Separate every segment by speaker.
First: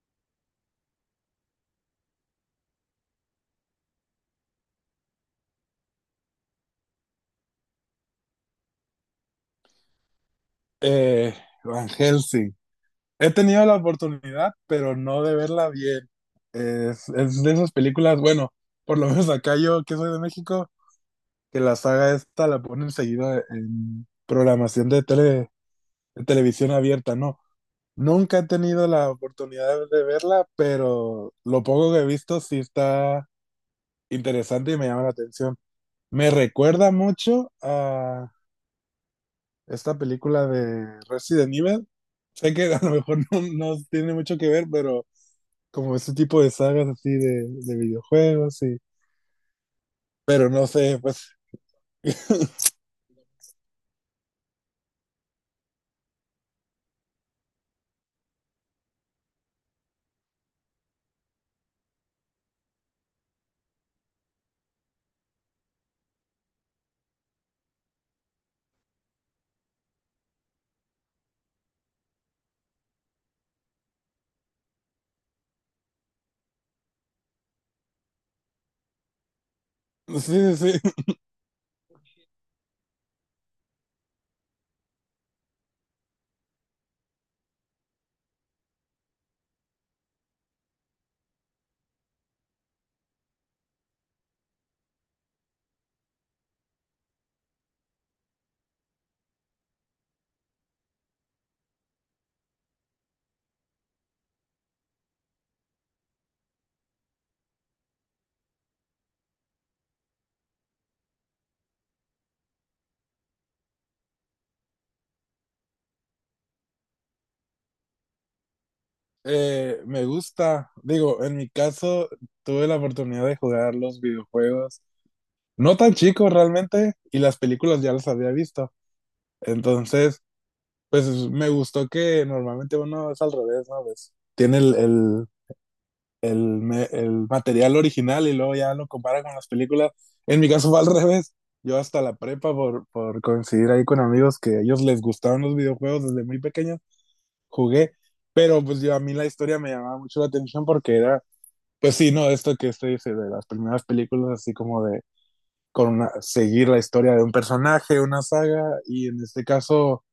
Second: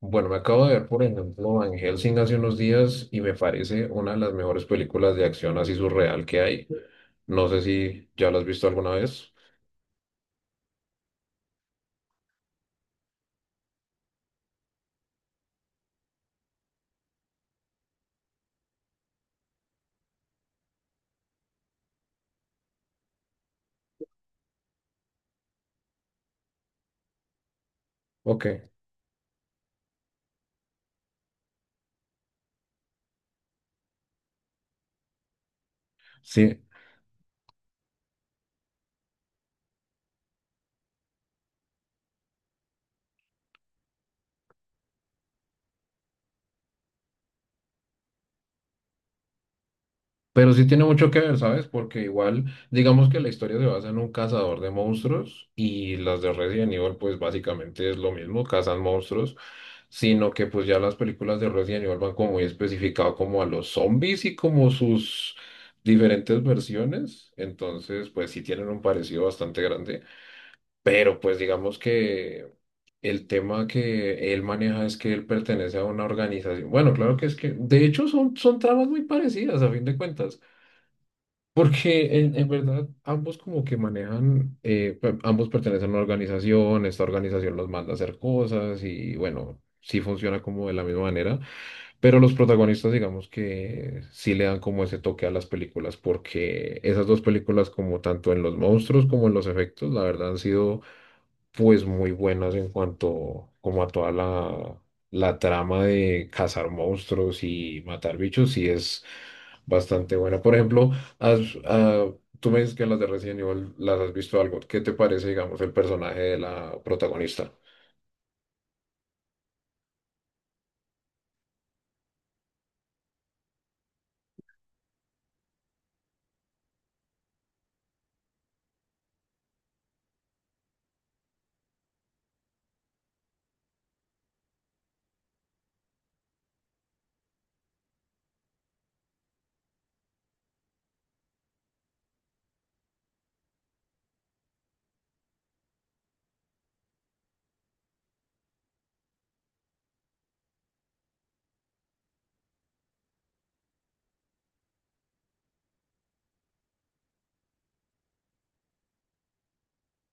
Speaker 1: Bueno, me acabo de ver, por ejemplo, Van Helsing hace unos días y me parece una de las mejores películas de acción así surreal que hay. No sé si ya la has visto alguna vez.
Speaker 2: Eh, Van Helsing. He tenido la oportunidad, pero no de verla bien. Es de esas películas, bueno, por lo menos acá yo, que soy de México, que la saga esta la ponen seguida en programación de tele, de televisión abierta, ¿no? Nunca he
Speaker 1: Ok,
Speaker 2: tenido la oportunidad de verla, pero lo poco que he visto sí está interesante y me llama la atención. Me
Speaker 1: sí.
Speaker 2: recuerda mucho a esta película de Resident Evil. Sé que a lo mejor no tiene mucho que ver, pero como ese tipo de sagas así de videojuegos y... Pero
Speaker 1: Pero sí
Speaker 2: no
Speaker 1: tiene
Speaker 2: sé,
Speaker 1: mucho que
Speaker 2: pues
Speaker 1: ver, ¿sabes? Porque igual, digamos que la historia se basa en un cazador de monstruos y las de Resident Evil, pues básicamente es lo mismo, cazan monstruos, sino que pues ya las películas de Resident Evil van como muy especificado como a los zombies y como sus diferentes versiones. Entonces, pues sí tienen un parecido bastante grande. Pero pues digamos que el tema que él maneja es que él pertenece a una organización. Bueno, claro que es que, de hecho, son tramas muy parecidas a fin de cuentas
Speaker 2: sí, sí, sí.
Speaker 1: porque en verdad ambos como que manejan, ambos pertenecen a una organización, esta organización los manda a hacer cosas y bueno, sí funciona como de la misma manera, pero los protagonistas digamos que sí le dan como ese toque a las películas, porque esas dos películas como tanto en los monstruos como en los efectos, la verdad han sido pues muy buenas en cuanto como a toda la trama de cazar monstruos y matar bichos, sí es bastante buena. Por ejemplo, has- ah, tú me dices que en las de Resident Evil las has visto algo. ¿Qué te parece, digamos, el personaje de la protagonista?
Speaker 2: Me gusta. Digo, en mi caso tuve la oportunidad de jugar los videojuegos, no tan chicos realmente, y las películas ya las había visto. Entonces, pues me gustó que normalmente uno es al revés, ¿no? Pues tiene el material original y luego ya lo compara con las películas. En mi caso fue al revés. Yo hasta la prepa, por coincidir ahí con amigos que a ellos les gustaban los videojuegos desde muy pequeños, jugué. Pero pues yo a mí la historia me llamaba mucho la atención porque era, pues sí, no, esto que usted dice de las primeras películas, así como de seguir la historia de un personaje, una saga, y en este caso,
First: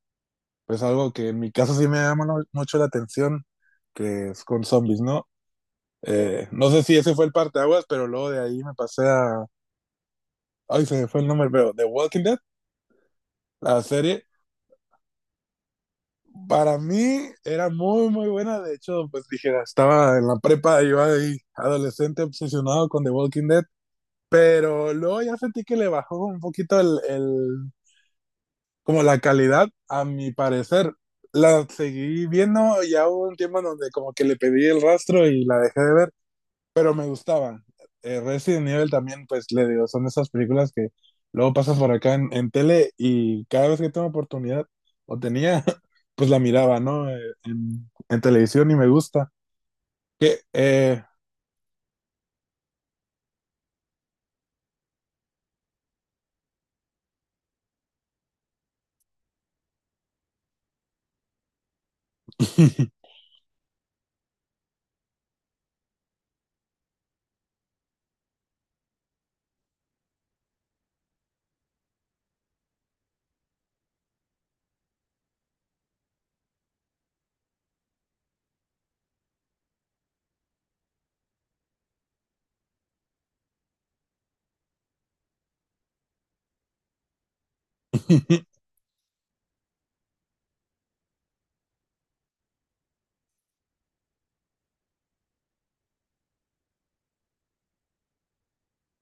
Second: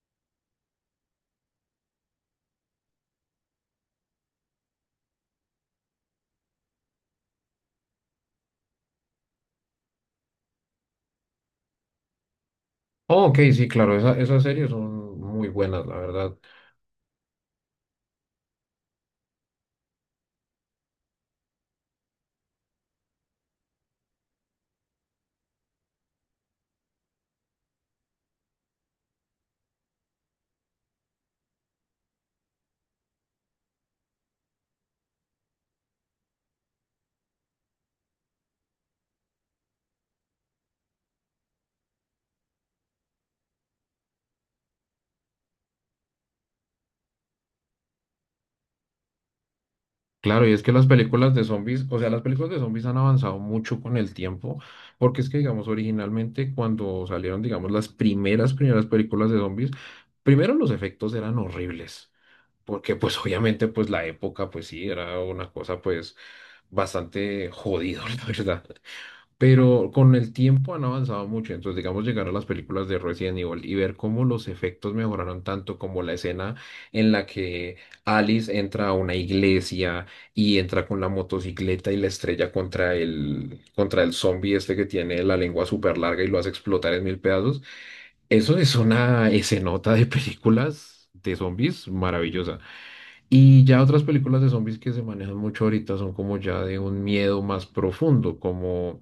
Speaker 2: pues algo que en mi caso sí me llama mucho la atención, que es con zombies, ¿no? No sé si ese fue el parteaguas, pero luego de ahí me pasé a. Ay, se me fue el nombre, pero The Walking Dead,
Speaker 1: Oh, ok, sí,
Speaker 2: la
Speaker 1: claro,
Speaker 2: serie,
Speaker 1: esas series son muy buenas, la verdad.
Speaker 2: para mí era muy, muy buena. De hecho, pues dijera, estaba en la prepa, iba ahí, adolescente obsesionado con The Walking Dead, pero luego ya sentí que le bajó un poquito el como la calidad, a mi parecer. La seguí viendo ya hubo un tiempo en donde como que le pedí el rastro y la dejé de ver, pero me gustaban. Resident Evil también, pues le digo, son esas películas que luego pasas por acá en tele y cada vez que tengo oportunidad o tenía, pues la miraba, ¿no? En televisión y me gusta. Que,
Speaker 1: Claro, y es que las películas de zombies, o sea, las películas de zombies han avanzado mucho con el tiempo, porque es que, digamos, originalmente cuando salieron, digamos, las primeras películas de zombies, primero los efectos eran horribles, porque pues obviamente pues la época pues sí, era una cosa pues bastante jodido la verdad. Pero con el tiempo han avanzado mucho, entonces digamos llegar a las películas de Resident Evil y ver cómo los efectos mejoraron tanto como la escena en la que Alice entra a una iglesia y entra con la motocicleta y la estrella contra contra el zombie este que tiene la lengua súper larga y lo hace explotar en mil pedazos. Eso es una escenota de películas de zombies maravillosa y ya otras películas de zombies que se manejan mucho ahorita son como ya de un miedo más profundo como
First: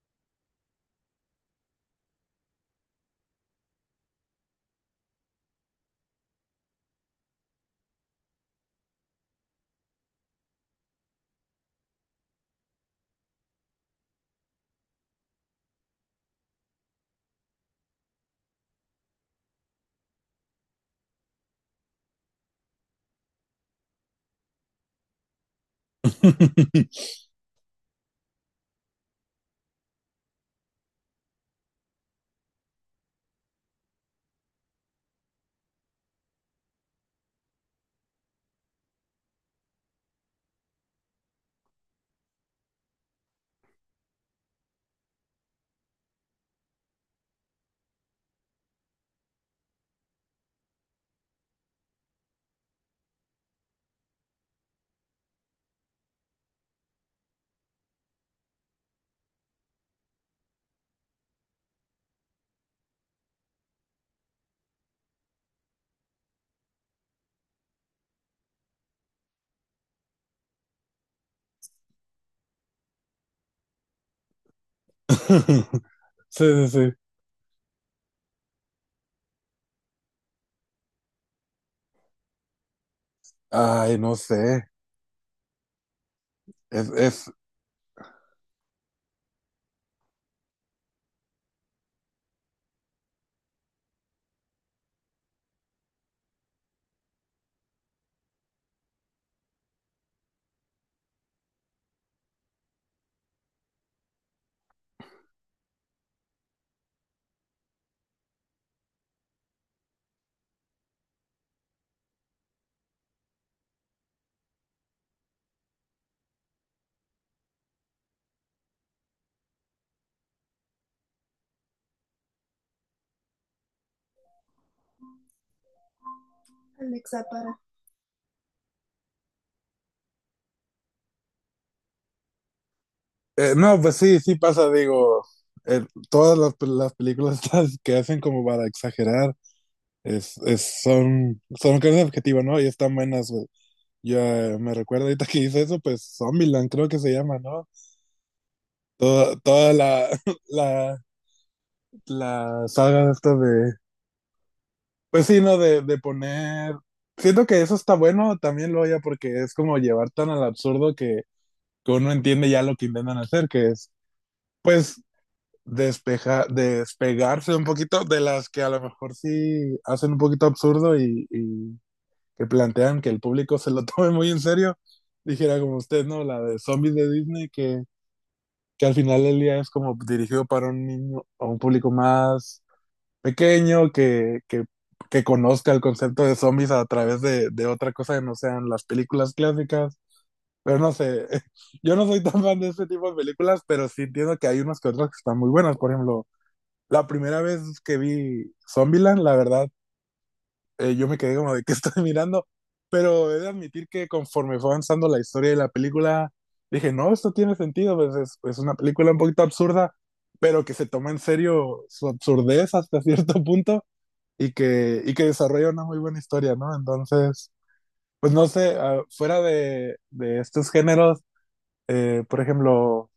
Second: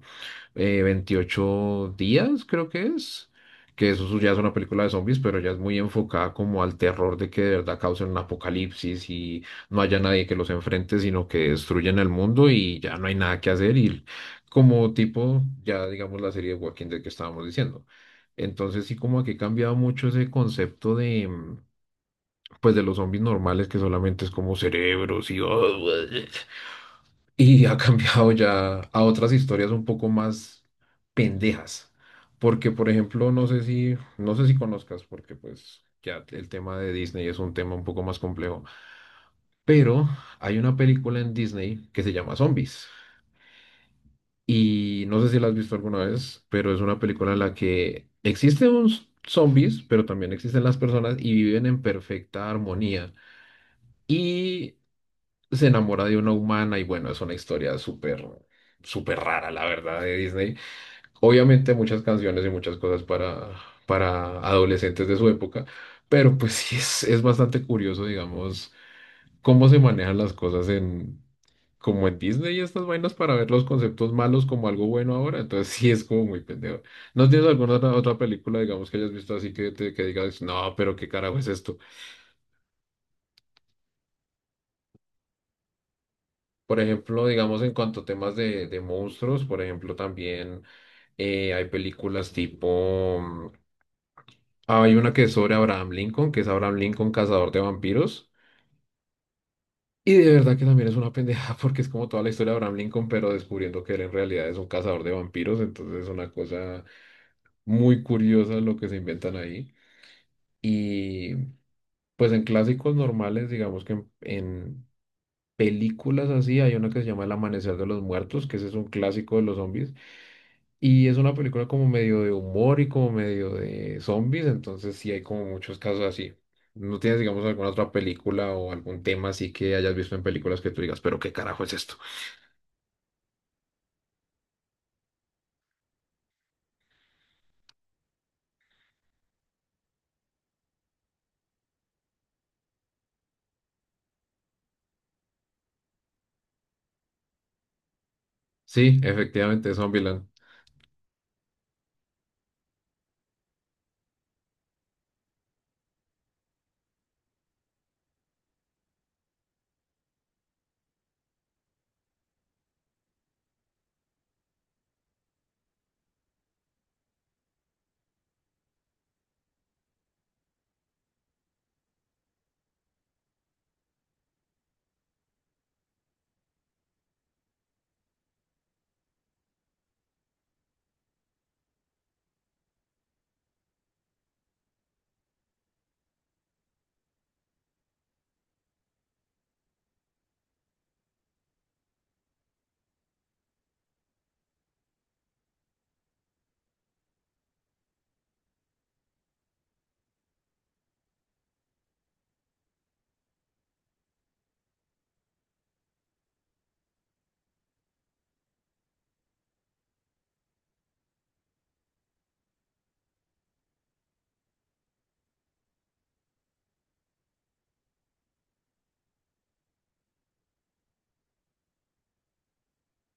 Speaker 1: 28 días, creo que es, que eso ya es una película de zombies, pero ya es muy enfocada como al terror de que de verdad causen un apocalipsis y no haya nadie que los enfrente, sino que destruyen el mundo y ya no hay nada que hacer y como tipo, ya digamos la serie de Walking Dead que estábamos diciendo. Entonces sí como que ha cambiado mucho ese concepto de... pues de los zombies normales que solamente es como cerebros y... y ha cambiado ya a otras historias un poco más pendejas. Porque, por ejemplo, no sé si, no sé si conozcas, porque pues ya el tema de Disney es un tema un poco más complejo. Pero hay una película en Disney que se llama Zombies. Y no sé si la has visto alguna vez, pero es una película en la que existen zombies, pero también existen las personas y viven en perfecta armonía. Y se enamora de una humana y bueno, es una historia súper rara, la verdad, de Disney. Obviamente muchas canciones y muchas cosas para adolescentes de su época, pero pues sí es bastante curioso, digamos, cómo se manejan las cosas en... como en Disney y estas vainas para ver los conceptos malos como algo bueno ahora, entonces sí es como muy
Speaker 2: Sí, sí,
Speaker 1: pendejo.
Speaker 2: sí.
Speaker 1: ¿No tienes alguna otra película, digamos, que hayas visto así que digas, no, pero qué carajo es esto?
Speaker 2: Ay, no sé.
Speaker 1: Por
Speaker 2: Es,
Speaker 1: ejemplo,
Speaker 2: es...
Speaker 1: digamos en cuanto a temas de monstruos, por ejemplo, también hay películas tipo... hay una que es sobre Abraham Lincoln, que es Abraham Lincoln, cazador de vampiros. Y de verdad que también es una pendeja porque es como toda la historia de Abraham Lincoln, pero descubriendo que él en realidad es un cazador de vampiros. Entonces es una cosa muy curiosa lo que se inventan ahí. Y pues en clásicos normales, digamos que en películas así, hay una que se llama El Amanecer de los Muertos, que ese es un clásico de los zombies. Y es una película como medio de humor y como medio de zombies, entonces sí hay como muchos casos así. ¿No tienes,
Speaker 2: Alexa,
Speaker 1: digamos,
Speaker 2: para.
Speaker 1: alguna otra película o algún tema así que hayas visto en películas que tú digas, pero qué carajo es esto?
Speaker 2: No, pues sí, sí pasa, digo, todas las películas estas que hacen como para exagerar. Son carnes objetivas, ¿no? Y están buenas, güey. Yo me recuerdo ahorita que hice eso, pues Zombieland creo que se llama, ¿no?
Speaker 1: Sí,
Speaker 2: Toda,
Speaker 1: efectivamente,
Speaker 2: toda
Speaker 1: Zombieland.
Speaker 2: la, la saga esta de... Pues sí, ¿no? De poner... Siento que eso está bueno también, lo ya, porque es como llevar tan al absurdo que uno entiende ya lo que intentan hacer, que es, pues, despegarse un poquito de las que a lo mejor sí hacen un poquito absurdo y que plantean que el público se lo tome muy en serio, dijera como usted, ¿no? La de zombies de Disney, que al final del día es como dirigido para un niño, a un público más pequeño, que conozca el concepto de zombies a través de otra cosa que no sean las películas clásicas. Pero no sé, yo no soy tan fan de este tipo de películas, pero sí entiendo que hay unas que otras que están muy buenas. Por ejemplo, la primera vez que vi Zombieland, la verdad yo me quedé como de qué estoy mirando, pero he de admitir que conforme fue avanzando la historia de la película, dije, no, esto tiene sentido, pues es una película un poquito absurda, pero que se toma en serio su absurdez hasta cierto punto y que desarrolla una muy buena historia, ¿no? Entonces, pues no sé, ah, fuera de estos géneros, por ejemplo,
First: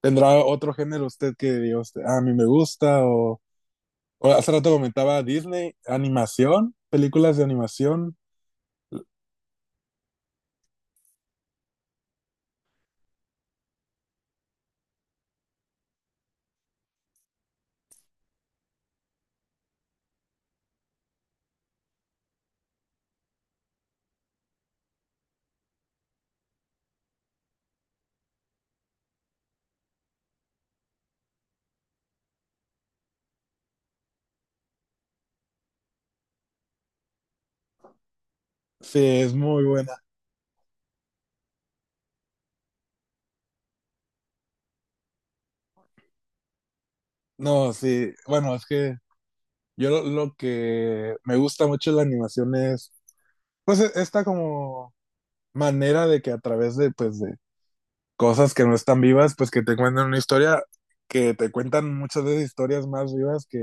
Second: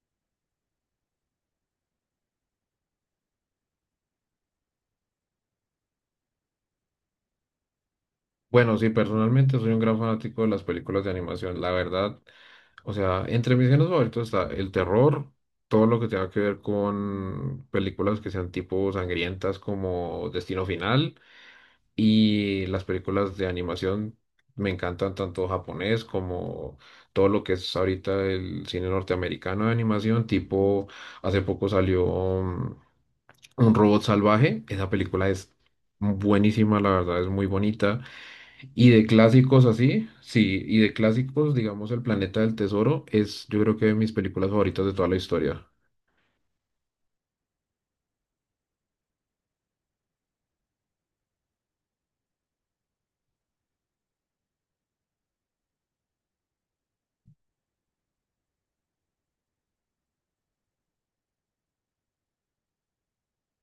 Speaker 2: ¿tendrá otro género usted que diga usted, "Ah, a mí me gusta"? O hace rato comentaba Disney, animación, películas de animación.
Speaker 1: Bueno, sí, personalmente soy un gran fanático de las películas de animación, la verdad. O sea, entre mis géneros favoritos está el terror, todo lo que tenga que ver con películas que sean tipo sangrientas como Destino Final. Y las películas de animación me encantan tanto japonés como todo lo que es ahorita el cine norteamericano de animación, tipo hace poco salió mm, Un robot salvaje, esa película es buenísima, la verdad es muy bonita. Y
Speaker 2: Sí,
Speaker 1: de
Speaker 2: es muy
Speaker 1: clásicos
Speaker 2: buena.
Speaker 1: así, sí, y de clásicos, digamos El planeta del tesoro es yo creo que de mis películas favoritas de toda la historia.
Speaker 2: No, sí, bueno, es que yo lo que me gusta mucho de la animación es, pues, esta como manera de que a través de, pues, de cosas que no están vivas, pues, que te cuentan una historia, que te cuentan muchas veces historias más vivas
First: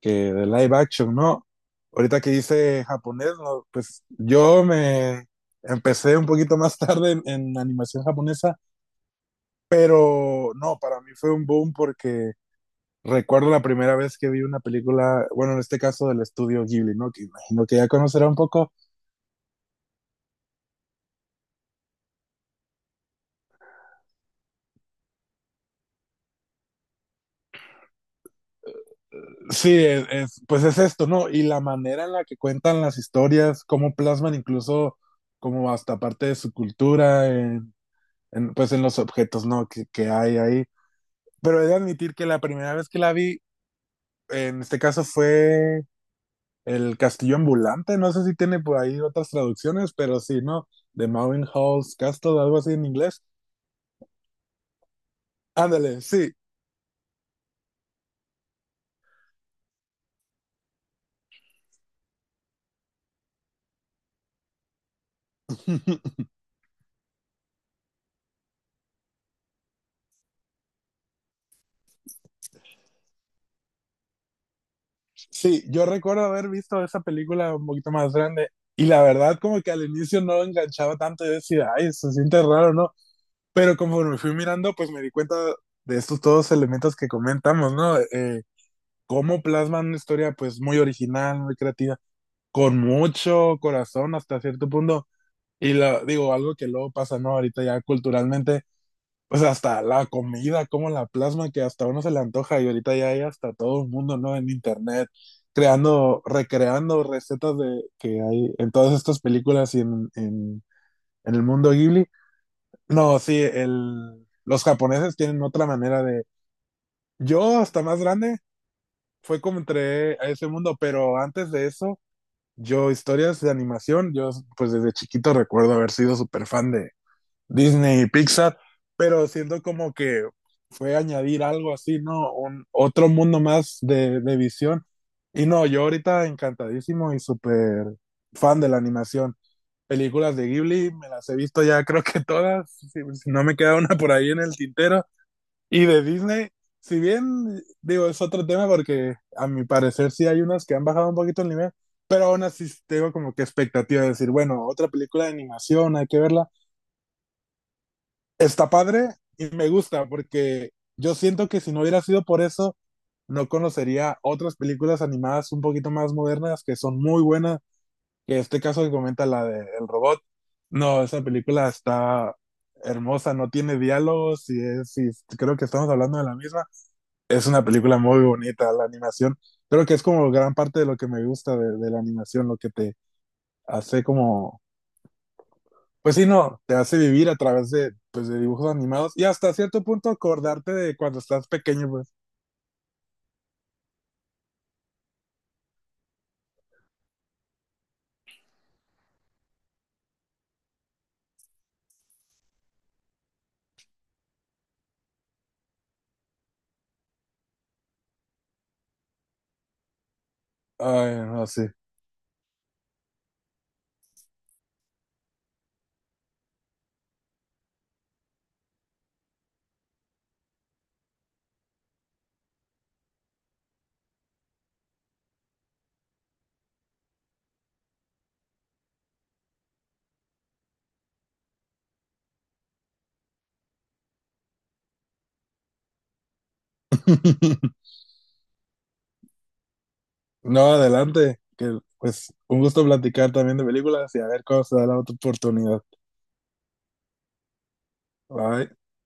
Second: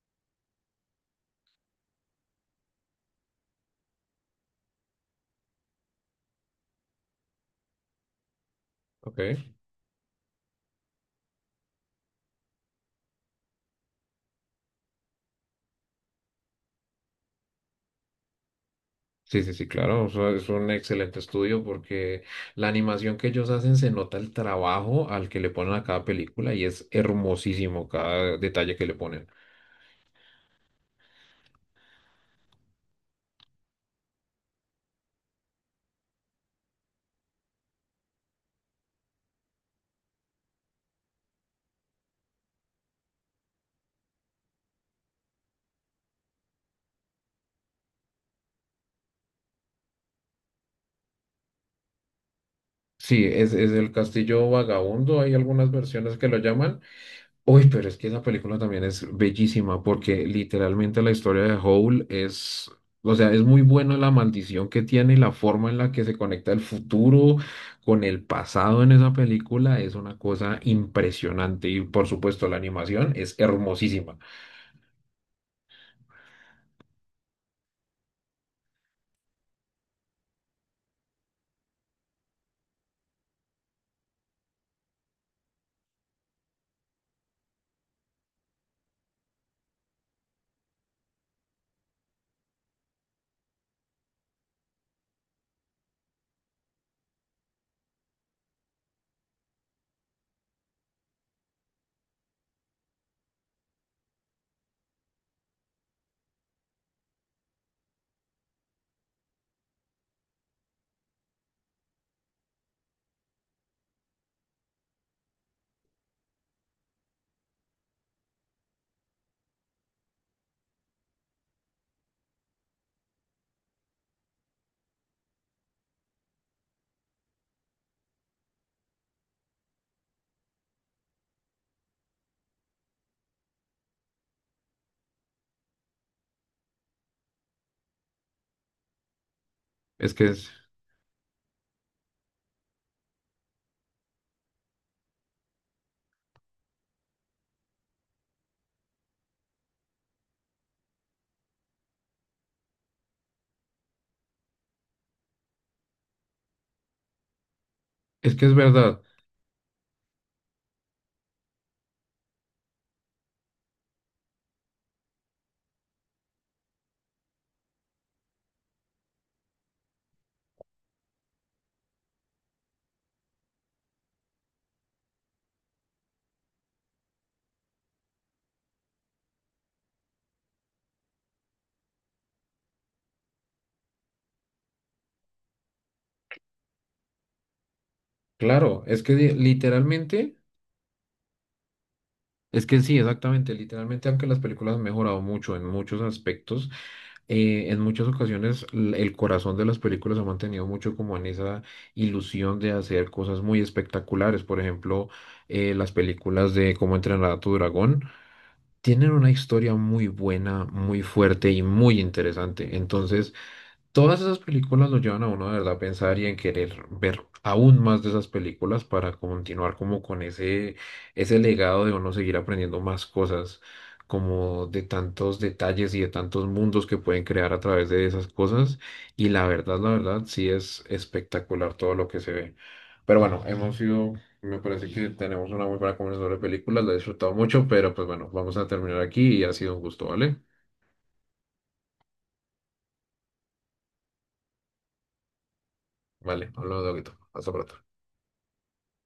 Speaker 2: que de live action, ¿no? Ahorita que hice japonés, no, pues, yo me empecé un poquito más tarde en animación japonesa,
Speaker 1: Ok.
Speaker 2: pero no, para mí fue un boom porque recuerdo la primera vez que vi una película, bueno, en este caso del estudio Ghibli, ¿no? Que imagino que ya conocerá un poco.
Speaker 1: Sí, sí, sí, claro, o sea, es un excelente estudio porque la animación que ellos hacen se nota el trabajo al que le ponen a cada película y es hermosísimo cada detalle que le ponen.
Speaker 2: Sí, pues es esto, ¿no? Y la manera en la que cuentan las historias, cómo plasman incluso como hasta parte de su cultura, pues en los objetos, ¿no? Que hay ahí. Pero he de admitir que la primera vez que la vi, en este caso fue El Castillo Ambulante, no sé si tiene por ahí otras traducciones, pero sí, ¿no? The Hall's Castle, algo así en inglés.
Speaker 1: Sí, es el Castillo Vagabundo, hay algunas
Speaker 2: Ándale,
Speaker 1: versiones que
Speaker 2: sí.
Speaker 1: lo llaman. Uy, pero es que esa película también es bellísima porque literalmente la historia de Howl es, o sea, es muy buena la maldición que tiene y la forma en la que se conecta el futuro con el pasado en esa película es una cosa impresionante y por supuesto la animación es hermosísima.
Speaker 2: Sí, yo recuerdo haber visto esa película un poquito más grande y la verdad como que al inicio no enganchaba tanto y decía, ay, se siente raro, ¿no? Pero conforme fui mirando, pues me di cuenta de estos todos elementos que comentamos, ¿no? Cómo plasman una historia pues muy original, muy creativa, con mucho corazón hasta cierto punto. Y la, digo, algo que luego pasa, ¿no? Ahorita ya culturalmente pues hasta la comida, como la plasma, que hasta uno se le antoja y ahorita ya hay hasta todo el mundo, ¿no? En internet, creando, recreando recetas de que hay en todas estas películas y en el mundo Ghibli. No, sí, el, los japoneses tienen otra manera de... Yo hasta más grande fue como entré a ese mundo, pero antes de eso, yo historias de animación, yo pues desde chiquito recuerdo haber sido súper fan de, Disney y Pixar, pero siento como que fue añadir algo así, ¿no? Un, otro mundo más de visión. Y no, yo ahorita encantadísimo y súper fan de la animación.
Speaker 1: Es que
Speaker 2: Películas de
Speaker 1: es,
Speaker 2: Ghibli, me las he visto ya creo que todas, si, si no me queda una por ahí en el tintero. Y de Disney, si bien digo, es otro tema porque a mi parecer sí hay unas que han bajado un poquito el nivel, pero aún así tengo como que expectativa de decir, bueno, otra película de animación, hay que verla
Speaker 1: es que es
Speaker 2: está
Speaker 1: verdad,
Speaker 2: padre y me gusta porque yo siento que si no hubiera sido por eso, no conocería otras películas animadas un poquito más modernas que son muy buenas, que este caso que comenta la de El Robot. No, esa película está hermosa, no tiene diálogos y, es, y creo que estamos hablando de la misma. Es una película muy bonita, la animación. Creo que es como gran parte de lo que me gusta de la animación, lo que te hace como pues sí, no, te hace vivir a través de, pues, de dibujos
Speaker 1: claro,
Speaker 2: animados y hasta cierto punto
Speaker 1: literalmente,
Speaker 2: acordarte de cuando estás pequeño, pues.
Speaker 1: es que sí, exactamente, literalmente aunque las películas han mejorado mucho en muchos aspectos. En muchas ocasiones el corazón de las películas ha mantenido mucho como en esa ilusión de hacer cosas muy espectaculares. Por ejemplo, las películas de Cómo entrenar a tu dragón tienen una historia muy buena, muy
Speaker 2: Ay, no,
Speaker 1: fuerte y
Speaker 2: sí.
Speaker 1: muy interesante. Entonces, todas esas películas lo llevan a uno de verdad a pensar y en querer ver aún más de esas películas para continuar como con ese legado de uno seguir aprendiendo más cosas, como de tantos detalles y de tantos mundos que pueden crear a través de esas cosas. Y la verdad, sí es espectacular todo lo que se ve. Pero bueno, hemos sido, me parece que tenemos una muy buena conversación sobre películas, la he disfrutado mucho, pero pues bueno, vamos a terminar aquí y ha sido un gusto, ¿vale?
Speaker 2: No, adelante, que pues un gusto platicar también de películas y a ver cómo se da la otra oportunidad.
Speaker 1: Vale, hablamos de poquito. Hasta pronto.
Speaker 2: Bye.